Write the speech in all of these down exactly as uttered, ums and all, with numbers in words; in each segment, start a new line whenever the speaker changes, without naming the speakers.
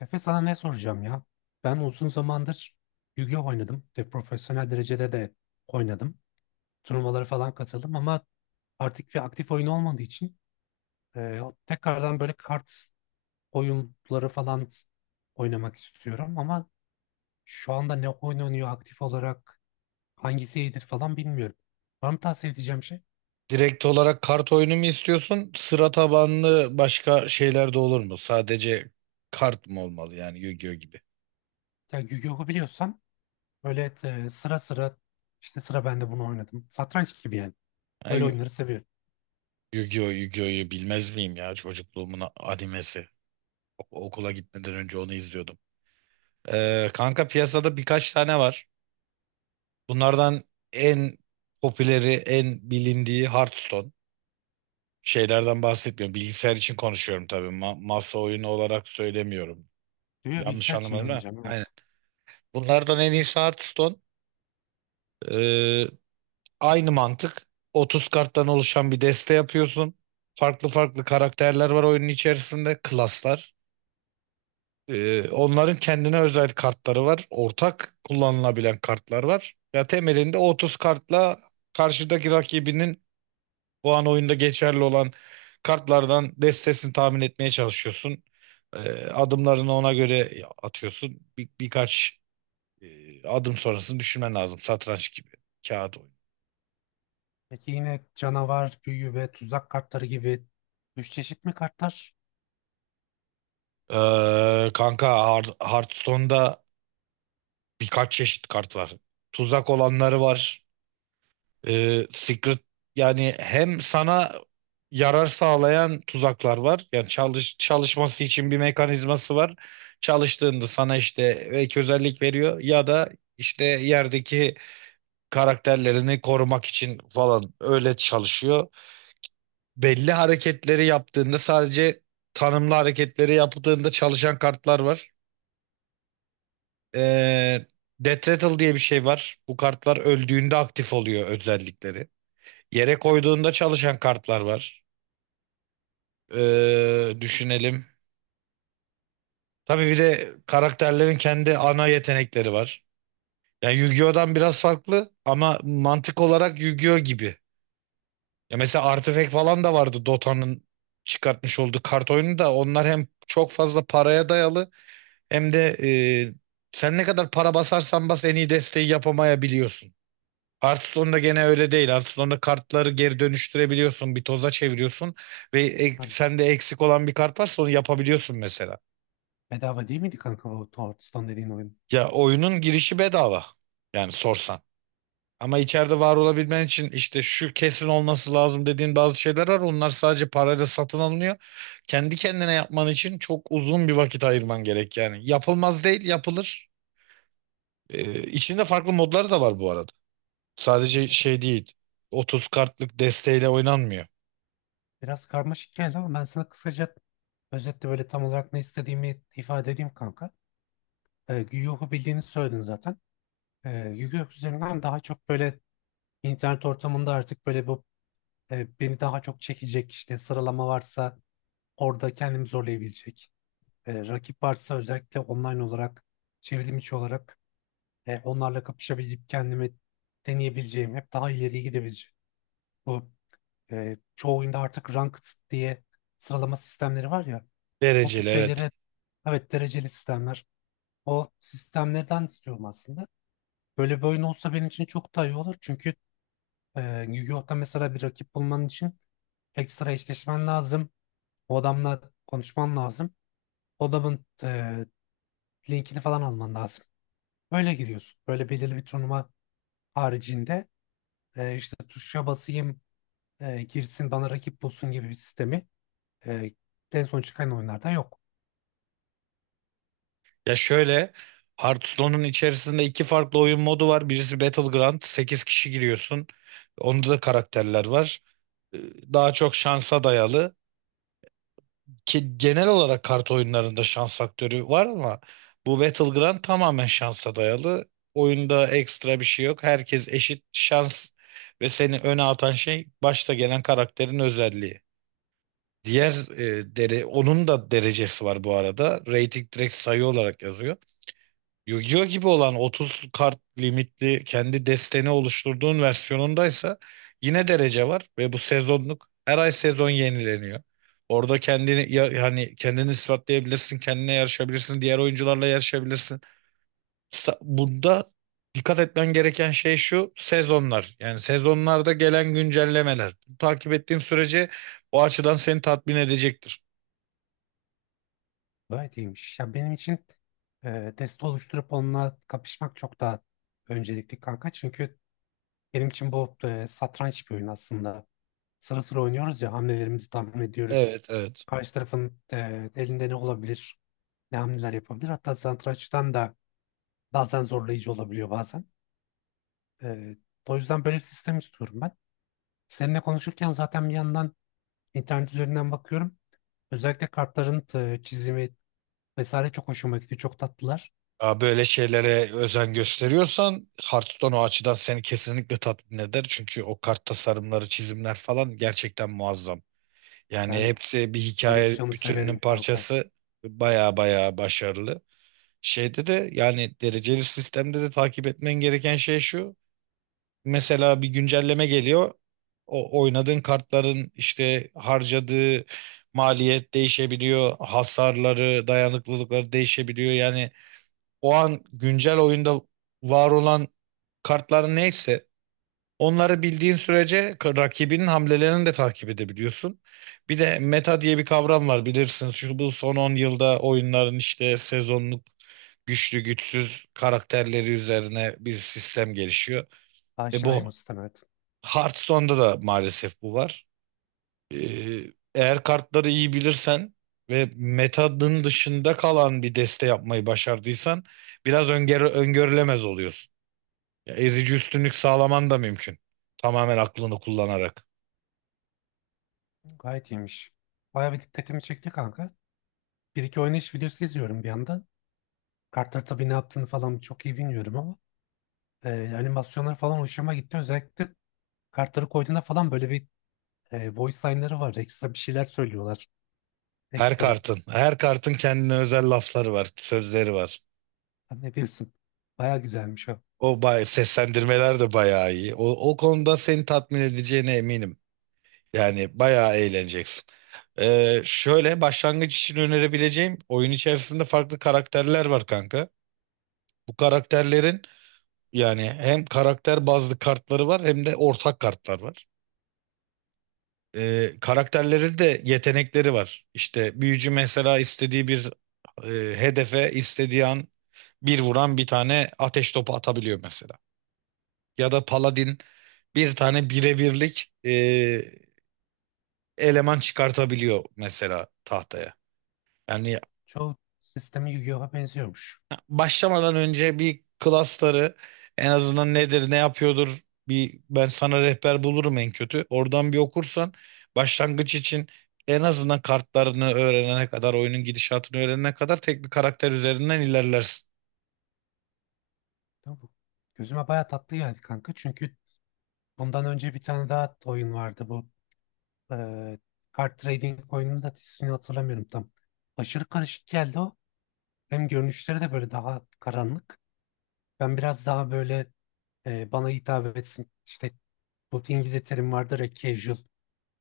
Efe sana ne soracağım ya? Ben uzun zamandır Yu-Gi-Oh oynadım ve profesyonel derecede de oynadım. Turnuvalara falan katıldım ama artık bir aktif oyun olmadığı için e, tekrardan böyle kart oyunları falan oynamak istiyorum ama şu anda ne oynanıyor aktif olarak hangisi iyidir falan bilmiyorum. Var mı tavsiye edeceğim şey?
Direkt olarak kart oyunu mu istiyorsun? Sıra tabanlı başka şeyler de olur mu? Sadece kart mı olmalı yani Yu-Gi-Oh gibi?
Ya Yu-Gi-Oh'u biliyorsan böyle e, sıra sıra işte sıra ben de bunu oynadım. Satranç gibi yani.
Ha,
Böyle
Yu-
oyunları seviyorum.
Yu-Gi-Oh, Yu-Gi-Oh'yu bilmez miyim ya? Çocukluğumun a- animesi. O- okula gitmeden önce onu izliyordum. Ee, kanka, piyasada birkaç tane var. Bunlardan en popüleri, en bilindiği Hearthstone. Şeylerden bahsetmiyorum. Bilgisayar için konuşuyorum tabii. Ma- masa oyunu olarak söylemiyorum.
Diyor ya,
Yanlış
bilgisayar içinde
anlamadım ha?
oynayacağım
Aynen.
evet.
Bunlardan en iyisi Hearthstone. Ee, Aynı mantık. otuz karttan oluşan bir deste yapıyorsun. Farklı farklı karakterler var oyunun içerisinde. Klaslar. Ee, onların kendine özel kartları var. Ortak kullanılabilen kartlar var. Ya temelinde otuz kartla karşıdaki rakibinin o an oyunda geçerli olan kartlardan destesini tahmin etmeye çalışıyorsun. Ee, Adımlarını ona göre atıyorsun. Bir, birkaç e, adım sonrasını düşünmen lazım. Satranç gibi. Kağıt oyunu.
Peki yine canavar, büyü ve tuzak kartları gibi üç çeşit mi kartlar?
Ee, kanka, Har- Hearthstone'da birkaç çeşit kart var. Tuzak olanları var. Ee, Secret, yani hem sana yarar sağlayan tuzaklar var. Yani çalış çalışması için bir mekanizması var. Çalıştığında sana işte ek özellik veriyor ya da işte yerdeki karakterlerini korumak için falan öyle çalışıyor. Belli hareketleri yaptığında sadece Tanımlı hareketleri yaptığında çalışan kartlar var. Ee, Death Rattle diye bir şey var. Bu kartlar öldüğünde aktif oluyor özellikleri. Yere koyduğunda çalışan kartlar var. Ee, düşünelim. Tabii bir de karakterlerin kendi ana yetenekleri var. Yani Yu-Gi-Oh'dan biraz farklı ama mantık olarak Yu-Gi-Oh gibi. Ya mesela Artifact falan da vardı, Dota'nın çıkartmış olduğu kart oyunu. Da onlar hem çok fazla paraya dayalı hem de e, sen ne kadar para basarsan bas en iyi desteği yapamayabiliyorsun. Hearthstone'da gene öyle değil. Hearthstone'da kartları geri dönüştürebiliyorsun. Bir toza çeviriyorsun ve ek,
Ha,
sende eksik olan bir kart varsa onu yapabiliyorsun mesela.
bedava değil miydi kanka bu Hearthstone dediğin oyun?
Ya oyunun girişi bedava. Yani sorsan. Ama içeride var olabilmen için işte şu kesin olması lazım dediğin bazı şeyler var. Onlar sadece parayla satın alınıyor. Kendi kendine yapman için çok uzun bir vakit ayırman gerek yani. Yapılmaz değil, yapılır. Ee, içinde farklı modlar da var bu arada. Sadece
Anladım.
şey değil. otuz kartlık desteğiyle oynanmıyor.
Biraz karmaşık geldi ama ben sana kısaca özetle böyle tam olarak ne istediğimi ifade edeyim kanka. Ee, Yu-Gi-Oh'u bildiğini söyledin zaten. Ee, Yu-Gi-Oh üzerinden daha çok böyle internet ortamında artık böyle bu e, beni daha çok çekecek işte sıralama varsa orada kendimi zorlayabilecek. Ee, rakip varsa özellikle online olarak çevrim içi olarak E, onlarla kapışabileceğim, kendimi deneyebileceğim, hep daha ileriye gidebileceğim. Bu e, çoğu oyunda artık ranked diye sıralama sistemleri var ya. O tür
Dereceli evet.
şeylere evet dereceli sistemler. O sistemlerden istiyorum aslında. Böyle bir oyun olsa benim için çok daha iyi olur. Çünkü e, Yu-Gi-Oh'ta mesela bir rakip bulman için ekstra eşleşmen lazım. O adamla konuşman lazım. O adamın e, linkini falan alman lazım. Böyle giriyorsun. Böyle belirli bir turnuva haricinde e, işte tuşa basayım e, girsin bana rakip bulsun gibi bir sistemi e, en son çıkan oyunlardan yok.
Ya şöyle, Hearthstone'un içerisinde iki farklı oyun modu var. Birisi Battleground, sekiz kişi giriyorsun. Onda da karakterler var. Ee, Daha çok şansa dayalı. Ki genel olarak kart oyunlarında şans faktörü var ama bu Battleground tamamen şansa dayalı. Oyunda ekstra bir şey yok. Herkes eşit şans ve seni öne atan şey başta gelen karakterin özelliği. Diğer e, dere, onun da derecesi var bu arada. Rating direkt sayı olarak yazıyor. Yu-Gi-Oh gibi olan otuz kart limitli kendi desteni oluşturduğun versiyonundaysa yine derece var ve bu sezonluk, her ay sezon yenileniyor. Orada kendini, ya hani, kendini ispatlayabilirsin, kendine yarışabilirsin, diğer oyuncularla yarışabilirsin. Sa- Bunda dikkat etmen gereken şey şu sezonlar. Yani sezonlarda gelen güncellemeler. Takip ettiğin sürece o açıdan seni tatmin edecektir.
Gayet iyiymiş. Ya benim için e, deste oluşturup onunla kapışmak çok daha öncelikli kanka. Çünkü benim için bu e, satranç bir oyun aslında. Sıra sıra oynuyoruz ya hamlelerimizi tahmin ediyoruz.
Evet, evet.
Karşı tarafın e, elinde ne olabilir, ne hamleler yapabilir. Hatta satrançtan da bazen zorlayıcı olabiliyor bazen. E, o yüzden böyle bir sistem istiyorum ben. Seninle konuşurken zaten bir yandan İnternet üzerinden bakıyorum. Özellikle kartların e, çizimi vesaire çok hoşuma gidiyor. Çok tatlılar.
Ya böyle şeylere özen gösteriyorsan Hearthstone o açıdan seni kesinlikle tatmin eder. Çünkü o kart tasarımları, çizimler falan gerçekten muazzam. Yani
Ben
hepsi bir hikaye
koleksiyonu
bütününün
severim kanka.
parçası. Baya baya başarılı. Şeyde de, yani dereceli sistemde de, takip etmen gereken şey şu. Mesela bir güncelleme geliyor. O oynadığın kartların işte harcadığı maliyet değişebiliyor. Hasarları, dayanıklılıkları değişebiliyor. Yani o an güncel oyunda var olan kartların neyse onları bildiğin sürece k- rakibinin hamlelerini de takip edebiliyorsun. Bir de meta diye bir kavram var, bilirsiniz. Şu bu son on yılda oyunların işte sezonluk güçlü güçsüz karakterleri üzerine bir sistem gelişiyor. Ve
Aşinayım o
bu
sisteme, evet.
Hearthstone'da da maalesef bu var. Ee, Eğer kartları iyi bilirsen ve metanın dışında kalan bir deste yapmayı başardıysan biraz öngörü- öngörülemez oluyorsun. Ya ezici üstünlük sağlaman da mümkün. Tamamen aklını kullanarak.
Gayet iyiymiş. Bayağı bir dikkatimi çekti kanka. Bir iki oynayış videosu izliyorum bir yandan. Kartlar tabii ne yaptığını falan çok iyi bilmiyorum ama e, animasyonlar falan hoşuma gitti. Özellikle kartları koyduğunda falan böyle bir e, voice line'ları var. Ekstra bir şeyler söylüyorlar.
Her
Ekstra.
kartın, her kartın kendine özel lafları var, sözleri var.
Sen ne bilirsin. Bayağı güzelmiş o.
O bay seslendirmeler de bayağı iyi. O, o konuda seni tatmin edeceğine eminim. Yani bayağı eğleneceksin. Ee, şöyle, başlangıç için önerebileceğim, oyun içerisinde farklı karakterler var kanka. Bu karakterlerin, yani hem karakter bazlı kartları var hem de ortak kartlar var. E, karakterlerin de yetenekleri var. İşte büyücü mesela istediği bir e, hedefe istediği an bir vuran bir tane ateş topu atabiliyor mesela. Ya da paladin bir tane birebirlik e, eleman çıkartabiliyor mesela tahtaya. Yani
Çoğu sistemi Yu-Gi-Oh'a benziyormuş.
başlamadan önce bir klasları en azından nedir ne yapıyordur, bir ben sana rehber bulurum en kötü. Oradan bir okursan, başlangıç için en azından, kartlarını öğrenene kadar, oyunun gidişatını öğrenene kadar tek bir karakter üzerinden ilerlersin.
Tamam. Gözüme bayağı tatlı geldi kanka. Çünkü bundan önce bir tane daha oyun vardı bu. Eee kart trading oyununun da ismini hatırlamıyorum tam. Aşırı karışık geldi o. Hem görünüşleri de böyle daha karanlık. Ben biraz daha böyle eee, bana hitap etsin. İşte bu İngilizce terim vardır ya, casual.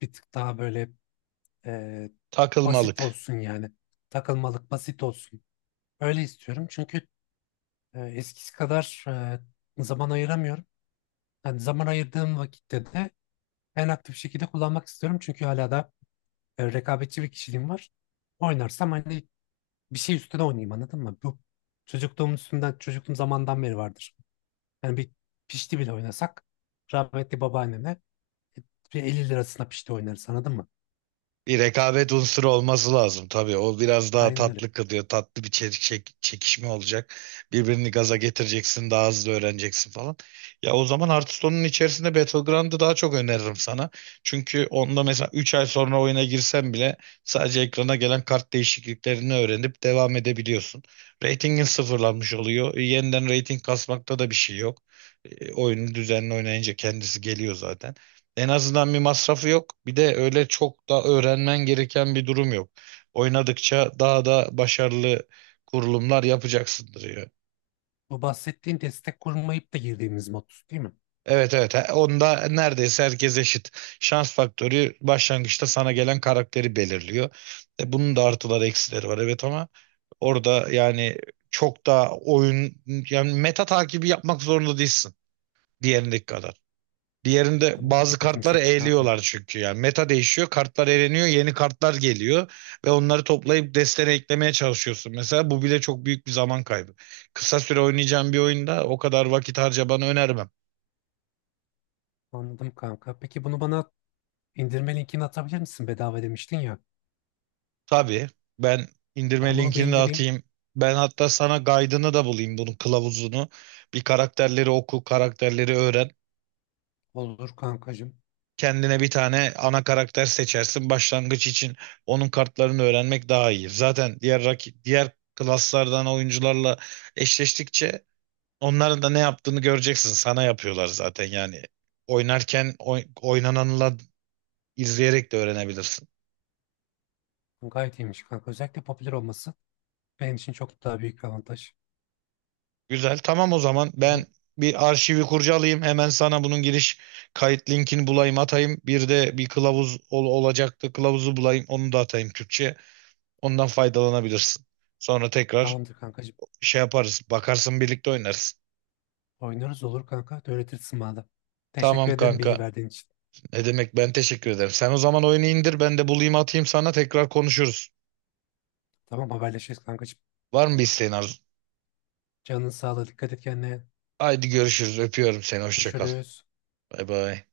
Bir tık daha böyle eee, basit
Takılmalık.
olsun yani. Takılmalık basit olsun. Öyle istiyorum çünkü eee, eskisi kadar eee, zaman ayıramıyorum. Yani zaman ayırdığım vakitte de en aktif şekilde kullanmak istiyorum. Çünkü hala da e, rekabetçi bir kişiliğim var. Oynarsam hani bir şey üstüne oynayayım, anladın mı? Bu çocukluğum üstünden, çocukluğum zamandan beri vardır. Yani bir pişti bile oynasak rahmetli babaannemle bir elli lirasına pişti oynarız, anladın mı?
Bir rekabet unsuru olması lazım tabii. O biraz daha
Aynen öyle.
tatlı kılıyor. Tatlı bir çe- çek- çekişme olacak. Birbirini gaza getireceksin, daha hızlı öğreneceksin falan. Ya o zaman Hearthstone'un içerisinde Battleground'ı daha çok öneririm sana. Çünkü onda mesela üç ay sonra oyuna girsen bile sadece ekrana gelen kart değişikliklerini öğrenip devam edebiliyorsun. Ratingin sıfırlanmış oluyor. E, yeniden rating kasmakta da bir şey yok. E, oyunu düzenli oynayınca kendisi geliyor zaten. En azından bir masrafı yok. Bir de öyle çok da öğrenmen gereken bir durum yok. Oynadıkça daha da başarılı kurulumlar yapacaksındır ya.
Bu bahsettiğin destek kurmayıp da girdiğimiz mod değil mi?
Evet, evet. He- onda neredeyse herkes eşit. Şans faktörü başlangıçta sana gelen karakteri belirliyor. E, bunun da artıları eksileri var evet ama orada yani çok da oyun yani meta takibi yapmak zorunda değilsin diğerindeki kadar. Diğerinde
Anladım. O da
bazı
dikkatimi
kartları
çekti kanka.
eğliyorlar çünkü yani. Meta değişiyor, kartlar eğleniyor, yeni kartlar geliyor ve onları toplayıp destene eklemeye çalışıyorsun. Mesela bu bile çok büyük bir zaman kaybı. Kısa süre oynayacağım bir oyunda o kadar vakit harcamanı önermem.
Anladım kanka. Peki bunu bana indirme linkini atabilir misin? Bedava demiştin ya.
Tabii ben indirme
Ben bunu bir
linkini de
indireyim.
atayım. Ben hatta sana guide'ını da bulayım, bunun kılavuzunu. Bir karakterleri oku, karakterleri öğren.
Olur kankacığım.
Kendine bir tane ana karakter seçersin. Başlangıç için onun kartlarını öğrenmek daha iyi. Zaten diğer rakip, diğer klaslardan oyuncularla eşleştikçe onların da ne yaptığını göreceksin. Sana yapıyorlar zaten yani. Oynarken oy- oynananla izleyerek de öğrenebilirsin.
Gayet iyiymiş kanka. Özellikle popüler olması benim için çok daha büyük bir avantaj.
Güzel. Tamam, o zaman
O
ben
zaman
bir arşivi kurcalayayım. Hemen sana bunun giriş kayıt linkini bulayım atayım. Bir de bir kılavuz ol- olacaktı. Kılavuzu bulayım, onu da atayım, Türkçe. Ondan faydalanabilirsin. Sonra tekrar
tamamdır kankacığım.
şey yaparız. Bakarsın birlikte oynarız.
Oynarız olur kanka. Öğretirsin bana da.
Tamam
Teşekkür ederim bilgi
kanka.
verdiğin için.
Ne demek, ben teşekkür ederim. Sen o zaman oyunu indir, ben de bulayım atayım, sana tekrar konuşuruz.
Tamam haberleşiriz kankacığım.
Var mı bir isteğin Arzu?
Canın sağlığı. Dikkat et kendine.
Haydi görüşürüz. Öpüyorum seni. Hoşça kal.
Görüşürüz.
Bay bay.